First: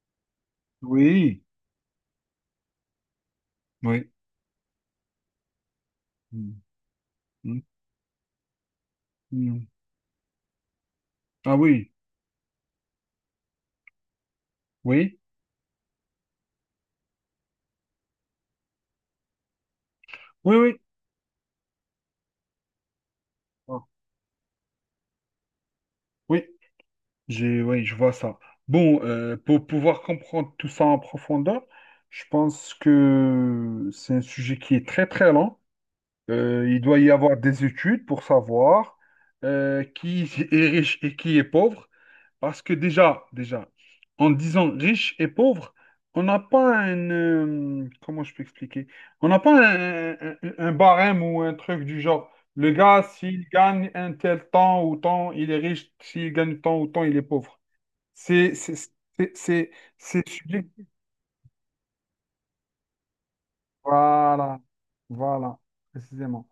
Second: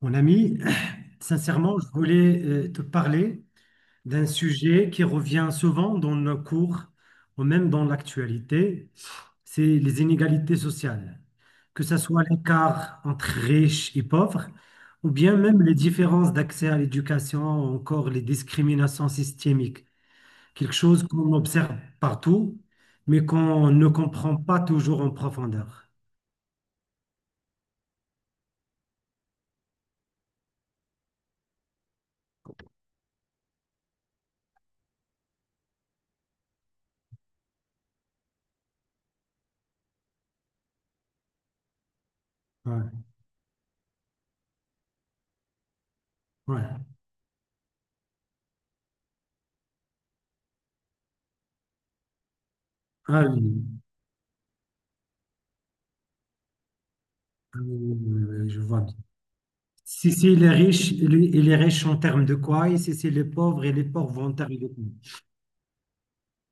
Mon ami, Oui, sincèrement, je voulais te parler oui. d'un sujet qui revient souvent dans nos Mm, cours ou mm, même dans l'actualité. C'est mm. les inégalités sociales, Ah que oui, ce soit l'écart entre riches et pauvres, ou oui, bien même les différences d'accès à l'éducation, ou encore les discriminations systémiques, oui, quelque oui. chose qu'on observe partout, mais qu'on Ah, ne comprend pas toujours en profondeur. oui, oui, je vois ça. Bon, pour pouvoir comprendre tout ça en profondeur, je pense que c'est un sujet qui est très très lent. Il doit y avoir des études pour savoir qui est riche et qui est pauvre. Parce que Ouais, déjà, en disant riche et pauvre, on n'a pas ouais. un. Comment je peux expliquer? On n'a pas un barème ou un truc du genre. Le gars, Ah s'il oui, gagne un tel temps ou temps, il est riche. S'il gagne tant ou tant, il est ah pauvre. oui, oui, oui, oui, oui, C'est... je C'est... vois. C'est... c'est- Si c'est c'est les subjectif. riches, et les riches en termes de quoi? Et si c'est les pauvres, et les pauvres en termes Voilà. de quoi? Voilà. Précisément.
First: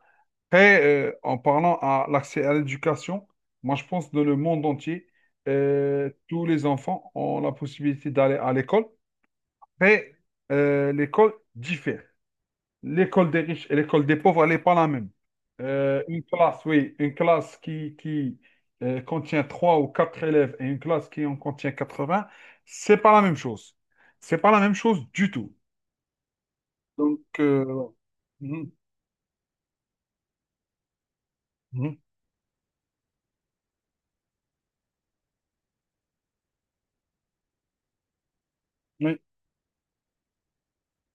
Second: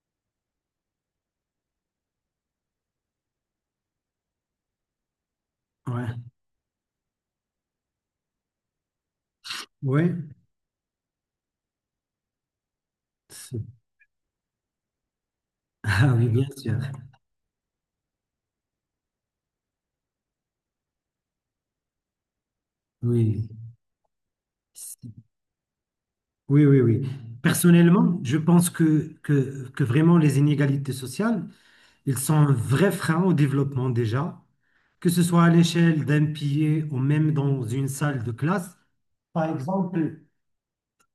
Après, en parlant à l'accès à l'éducation, moi, je pense que dans le monde entier, Ouais. tous les enfants ont la possibilité d'aller à l'école. Mais Ouais. L'école diffère. L'école des C'est- riches et l'école des pauvres, elle n'est pas la même. Ah Une oui, bien classe, sûr. oui, une classe qui contient trois ou quatre élèves et une classe qui en contient 80, c'est pas la même Oui. chose. C'est pas la même chose C'est- du tout. Oui, oui, oui. Donc, voilà. Personnellement, je Mhm, pense que, que vraiment les inégalités sociales, mhm, ils sont un vrai frein au développement déjà, que ce soit à l'échelle d'un pays ou même dans une salle de classe. oui, Par exemple,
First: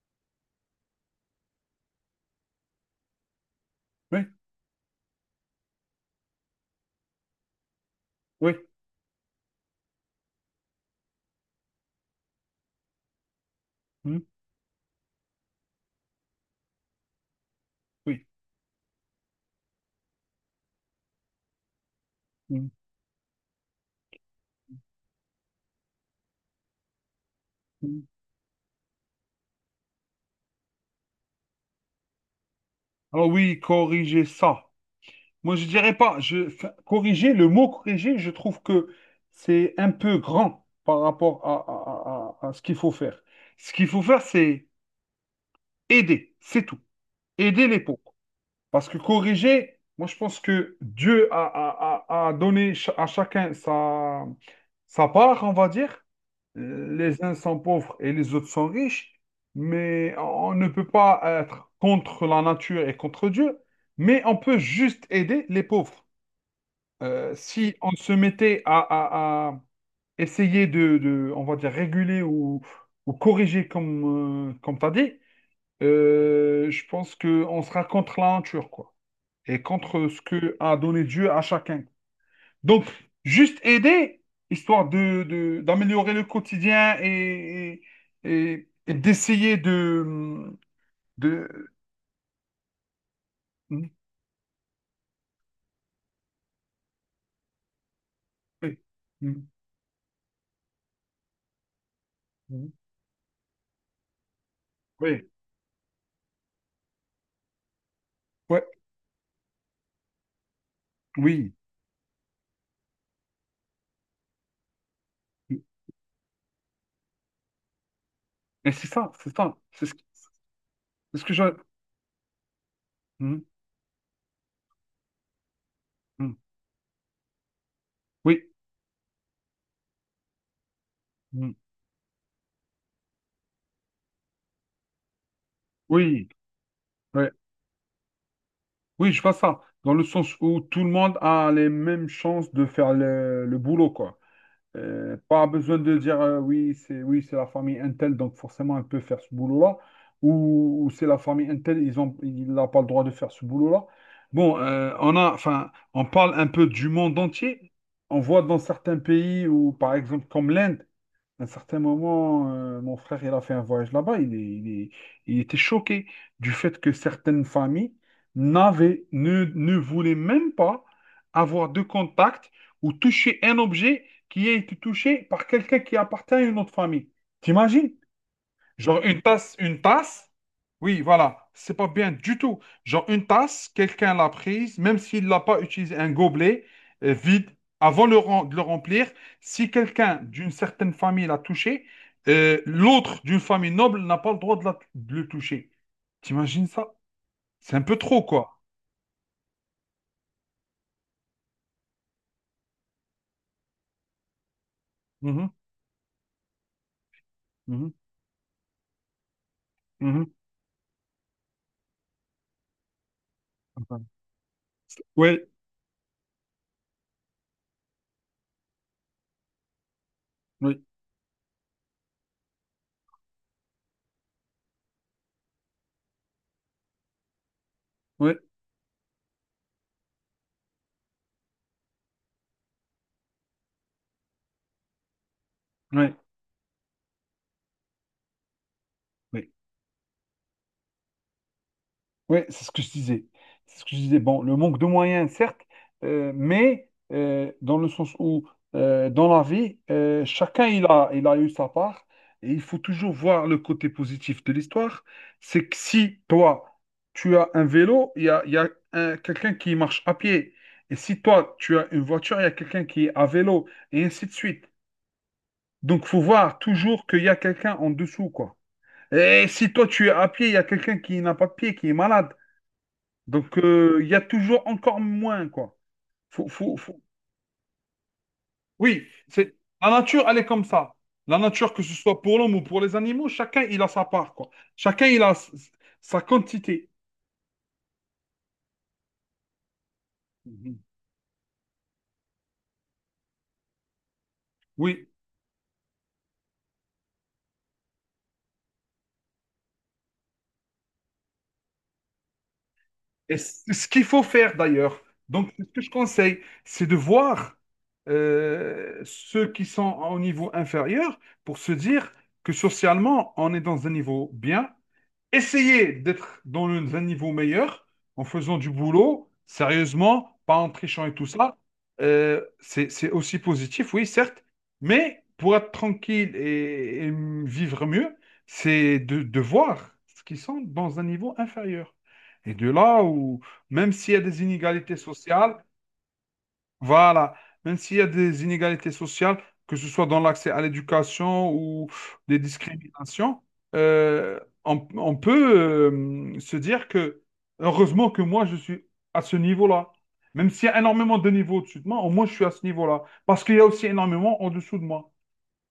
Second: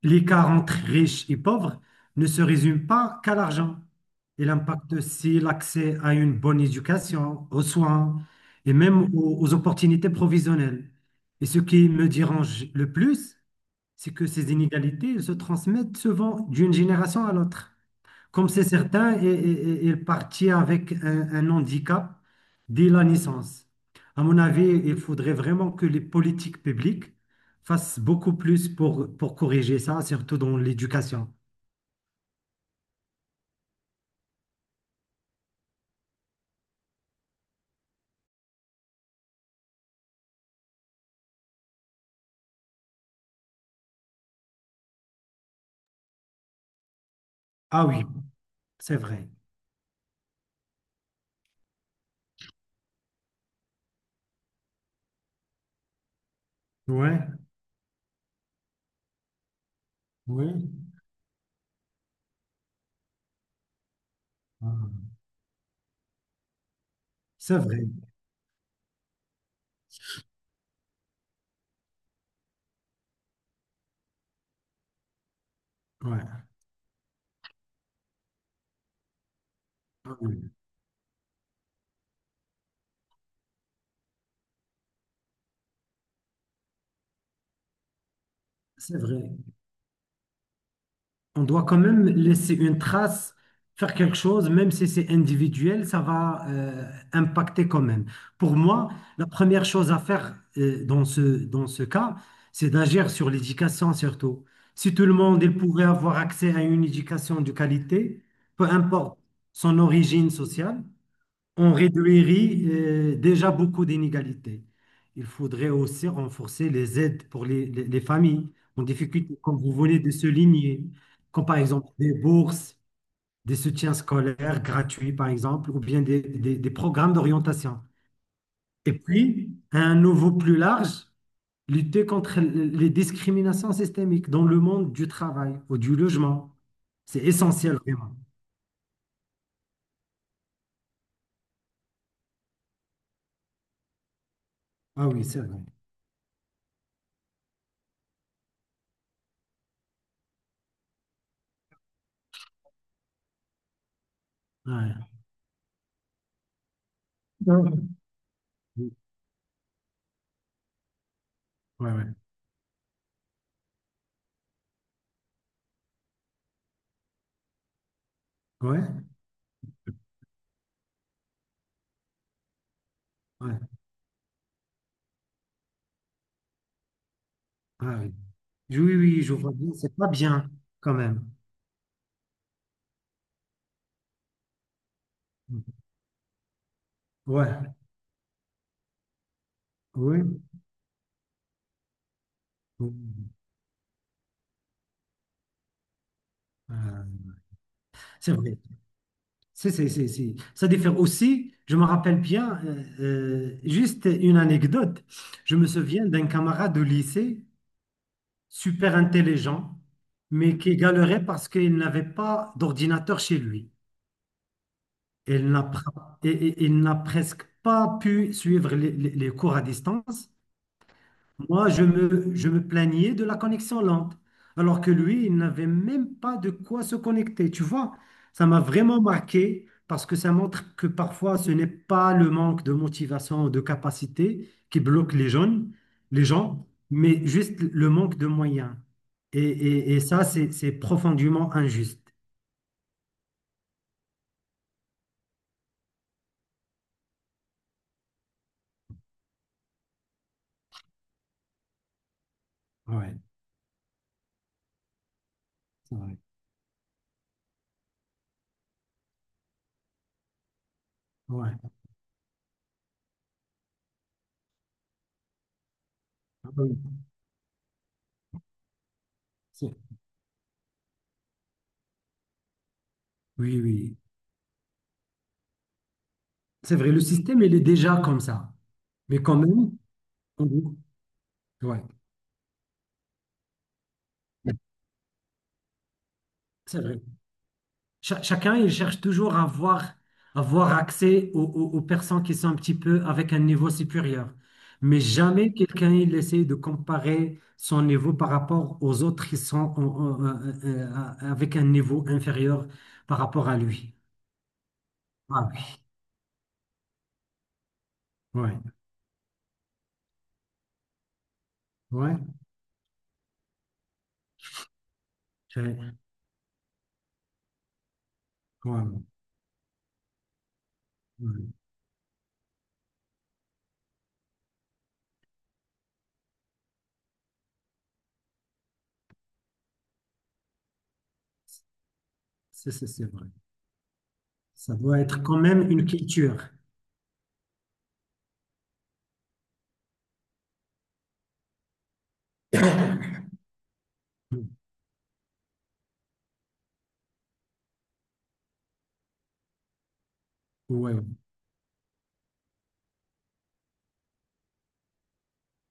l'écart entre riches et pauvres ne se résume pas qu'à l'argent. oui, Il impacte aussi l'accès à une bonne éducation, aux soins oui, et même aux opportunités provisionnelles. Et ce qui me dérange le plus, c'est mhm, que ces inégalités se transmettent souvent d'une génération à l'autre. oui. Comme c'est certain, il partit avec un handicap Mhm, dès la naissance. À mon avis, il faudrait vraiment que les politiques publiques fassent mhm. beaucoup plus pour corriger ça, surtout dans l'éducation. Alors oui, corriger ça. Moi, je dirais pas. Enfin, corriger, le mot corriger, je trouve que c'est un peu grand par rapport à ce qu'il faut faire. Ce qu'il faut faire, c'est aider, c'est tout. Aider les Ah oui, pauvres. Parce c'est que vrai. corriger, moi, je pense que Dieu a donné à chacun sa part, on va dire. Ouais, Les uns sont pauvres et les autres sont riches. Mais on ne oui. peut pas être contre la nature et contre Dieu. Mais on peut Ah, juste aider les pauvres. C'est Si vrai. on se mettait à essayer de, on va dire, réguler ou corriger comme tu as dit, Ouais. Je pense qu'on sera contre la nature, quoi, et contre Ah ce oui, que a donné Dieu à chacun. Donc, juste aider, histoire de, d'améliorer le quotidien et, et, et- et c'est vrai. d'essayer de, On de... doit quand même laisser une trace, Oui, faire quelque chose, même si c'est individuel, ça va impacter quand même. Pour moi, la oui, première chose à faire dans ce cas, c'est d'agir sur l'éducation surtout. Si tout le monde il pourrait avoir accès à une éducation de qualité, ouais, peu importe son origine sociale, oui. on réduirait déjà beaucoup d'inégalités. Il faudrait aussi renforcer les aides pour les, les familles Mais en c'est ça, c'est difficulté, ça, comme vous venez de souligner, c'est ce que je. comme par exemple des bourses, Hmm. des soutiens scolaires gratuits, par exemple, ou bien des, Mm. Des programmes d'orientation. Oui, Et puis, à un niveau plus large, mm, lutter contre les discriminations systémiques dans le monde du travail ou du oui, logement. C'est ouais. essentiel, vraiment. Oui, je vois ça. Dans le sens où tout le monde a les mêmes chances de faire le boulot, quoi. Ah oui, c'est Pas vrai. besoin de dire oui, c'est la famille Intel, donc forcément elle peut faire ce boulot-là. Ou c'est la famille Intel, il n'a pas le droit de faire ce boulot-là. Bon, Ouais. Enfin, on parle un peu du monde Ouais, ouais. entier. On voit dans certains pays où, par exemple, comme l'Inde. À un certain Ouais, moment, mon frère, il a fait un voyage là-bas. Il était choqué du fait que certaines familles ouais. n'avaient, ne, ne voulaient même pas avoir de contact ou toucher un Ouais. objet qui a été touché par quelqu'un qui appartient à une autre famille. T'imagines? Ah oui. Oui, oui, Genre oui, je vois bien, une c'est pas tasse, bien quand oui, même. voilà, c'est pas bien du tout. Genre une tasse, quelqu'un l'a prise, même s'il l'a pas utilisé un gobelet vide Ouais, avant de le remplir, si quelqu'un oui. d'une certaine famille l'a touché, l'autre Oui. d'une famille noble n'a pas le droit de le toucher. T'imagines ça? Euh, C'est un peu trop, c'est vrai. quoi. C'est, c'est. Ça diffère aussi, je me rappelle bien, juste une anecdote. Mhm, Je me souviens d'un camarade de lycée, mhm, super intelligent, mhm. mais qui galérait parce qu'il n'avait pas d'ordinateur chez lui. Ouais, Il n'a, pr- et- Il n'a presque pas pu suivre les les cours à distance. oui, Moi, je me plaignais de la connexion lente, alors que lui, il n'avait même pas de quoi se connecter. Tu vois, oui, ça m'a vraiment marqué parce que ça montre que parfois, ce n'est pas le manque de motivation ou de capacité qui bloque les jeunes, oui, les gens, mais juste le manque de moyens. Et, oui. Et ça, c'est profondément injuste. Oui, c'est ce que je disais. C'est ce que je disais. Bon, le manque de moyens, certes, mais dans le sens où, dans la vie, chacun il a eu sa part. Et il faut toujours Ouais, voir le côté positif de l'histoire. C'est que c'est vrai. si toi, tu as un vélo, il y a quelqu'un qui marche à pied. Et si toi, Ouais. tu as une voiture, il y a quelqu'un qui est à vélo, et ainsi de suite. Donc, faut Ah voir oui, toujours qu'il y a quelqu'un en dessous, quoi. Et si c'est- toi, tu es à pied, il y a quelqu'un qui n'a pas de pied, qui est malade. Donc, oui. Oui. Il y a toujours encore moins, quoi. Faut, C'est faut, vrai, le faut- système, il est déjà comme ça. Oui, Mais quand c'est même, la nature, elle est comme on... ça. La nature, que ouais, ce soit pour l'homme ou pour les animaux, chacun il a sa part, quoi. Chacun il a sa c'est quantité. vrai. Chacun, il cherche toujours à avoir, avoir Mhm. accès aux, aux personnes qui sont un petit peu avec un niveau supérieur. Mais Oui. jamais quelqu'un, il essaie de comparer son niveau par rapport aux autres qui sont euh, avec un niveau inférieur par Et rapport à c- ce lui. qu'il faut faire d'ailleurs, Ah donc ce oui, que je conseille, c'est de voir ouais, ceux qui sont au niveau inférieur pour se dire ouais, que socialement, on est dans un niveau bien, essayer ouais, d'être dans un niveau meilleur en faisant du ouais, boulot, sérieusement, pas en trichant et tout ouais. ça. C'est aussi positif, oui, certes, mais pour être tranquille et vivre mieux, c'est de voir ce qu'ils sont dans un niveau inférieur. Et de là C'est vrai. où, même s'il y a des Ça inégalités doit être quand sociales, même une culture. voilà. Même s'il y a des inégalités sociales, que ce soit dans l'accès à l'éducation ou des discriminations, euh, on peut se dire que heureusement que moi, je suis à ce niveau-là. Même s'il y a Ouais, énormément de niveaux au-dessus de moi, au moins je suis à ce niveau-là. Parce qu'il y a aussi énormément en dessous de moi.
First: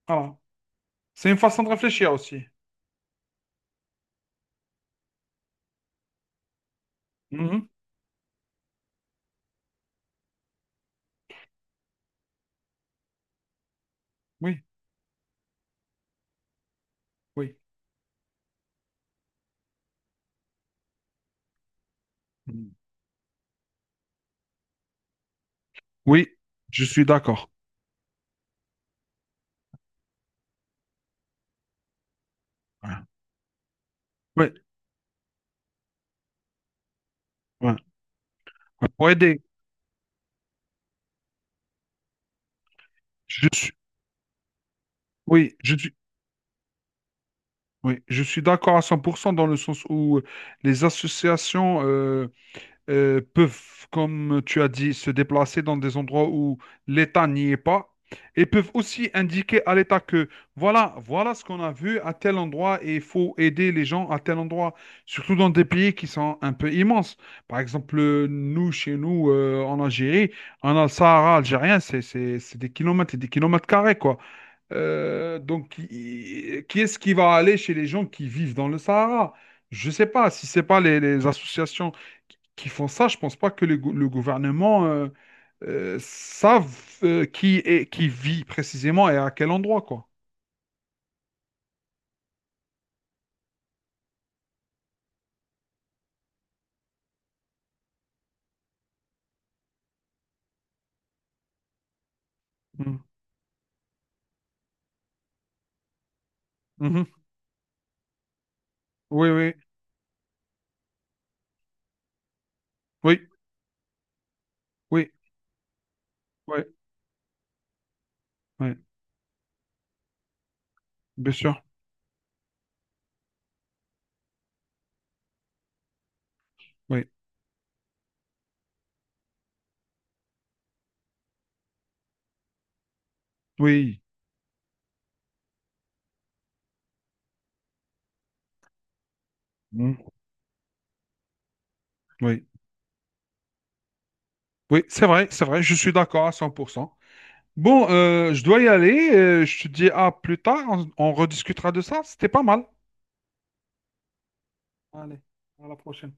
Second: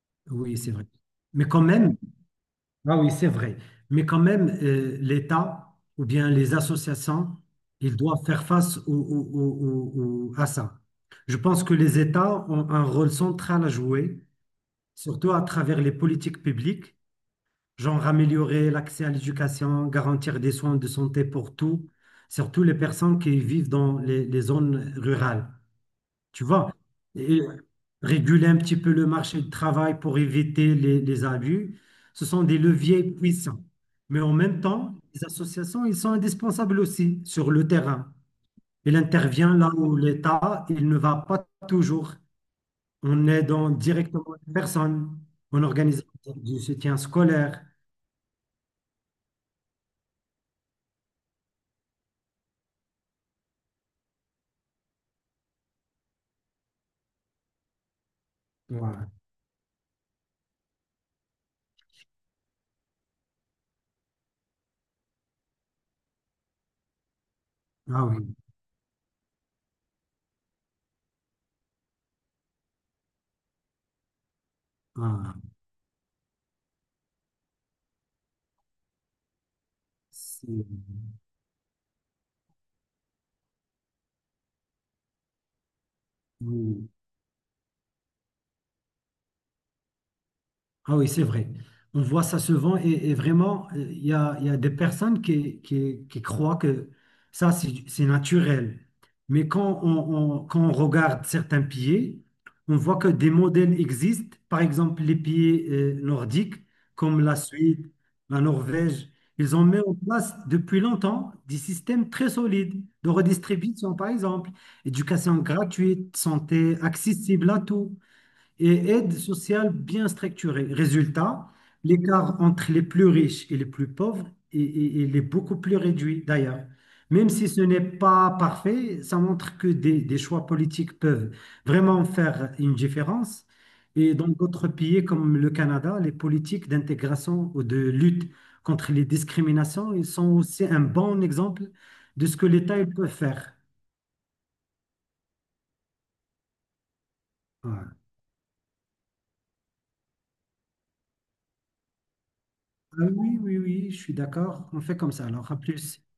Voilà. oui, c'est vrai. C'est une Mais quand façon de même, réfléchir aussi. ah oui, c'est vrai. Mais quand même, l'État ou bien les associations, Mhm. ils doivent faire face à ça. Je pense que les États ont un rôle central à jouer, Oui, surtout à travers les politiques publiques, oui. genre améliorer l'accès à l'éducation, garantir des soins de santé pour tous, surtout Mhm. les personnes qui vivent dans les zones rurales. Oui, Tu vois, je suis et d'accord. réguler un petit peu le marché du travail pour éviter les abus, ce sont des Ouais. leviers puissants. Mais en Ouais, même temps, les associations, ils sont indispensables aussi sur le ouais, terrain. ouais. Il Pour aider, intervient là où l'État, il ne va pas toujours. On je aide en suis... directement les personnes, Oui, on organise du soutien scolaire. Oui, je suis d'accord à 100% dans le sens où les associations peuvent, comme tu as dit, se déplacer dans des endroits où l'État n'y est pas et peuvent Ouais. aussi indiquer à l'État que voilà, voilà ce qu'on a vu à tel endroit et il faut aider les gens à tel endroit, surtout dans des pays qui sont un peu immenses. Par exemple, Ah oui, nous, chez nous, en Algérie, on a le Sahara algérien, c'est des kilomètres et des kilomètres carrés, quoi. ah, Donc, qui est-ce qui va aller chez les gens qui vivent dans le Sahara? Je ne sais pas. Si ce n'est pas les, c'est- les associations qui font ça, je ne pense pas que le gouvernement savent oui. Qui vit précisément et à quel endroit, quoi. Ah oui, c'est vrai. On voit ça souvent et vraiment, il y a des personnes qui, qui croient que ça, c'est naturel. Mais quand quand on regarde certains pieds, on voit Mhm. que des modèles existent. Par exemple, les pieds nordiques, Mhm. comme la Suède, la Norvège, Oui, oui, ils ont mis en place depuis longtemps des systèmes très solides de oui, redistribution, par exemple, oui, éducation gratuite, oui, santé accessible à tous oui, et aide sociale bien structurée. bien Résultat, sûr, l'écart entre les plus riches et les plus pauvres, il est beaucoup plus réduit d'ailleurs. oui, Même si ce n'est pas parfait, ça montre que des, choix politiques peuvent vraiment faire une différence. oui, Et dans d'autres pays comme le Canada, les politiques d'intégration ou de lutte contre les discriminations, ils mhm, sont aussi un bon exemple de ce oui, que l'État il peut faire. oui, c'est vrai, je suis d'accord à 100%. Bon, Ouais. Je dois y aller, je te dis à plus tard, on rediscutera de ça, c'était pas mal. Ah oui, oui, oui, je suis d'accord. On fait comme Allez, ça. Alors, à à la plus. prochaine.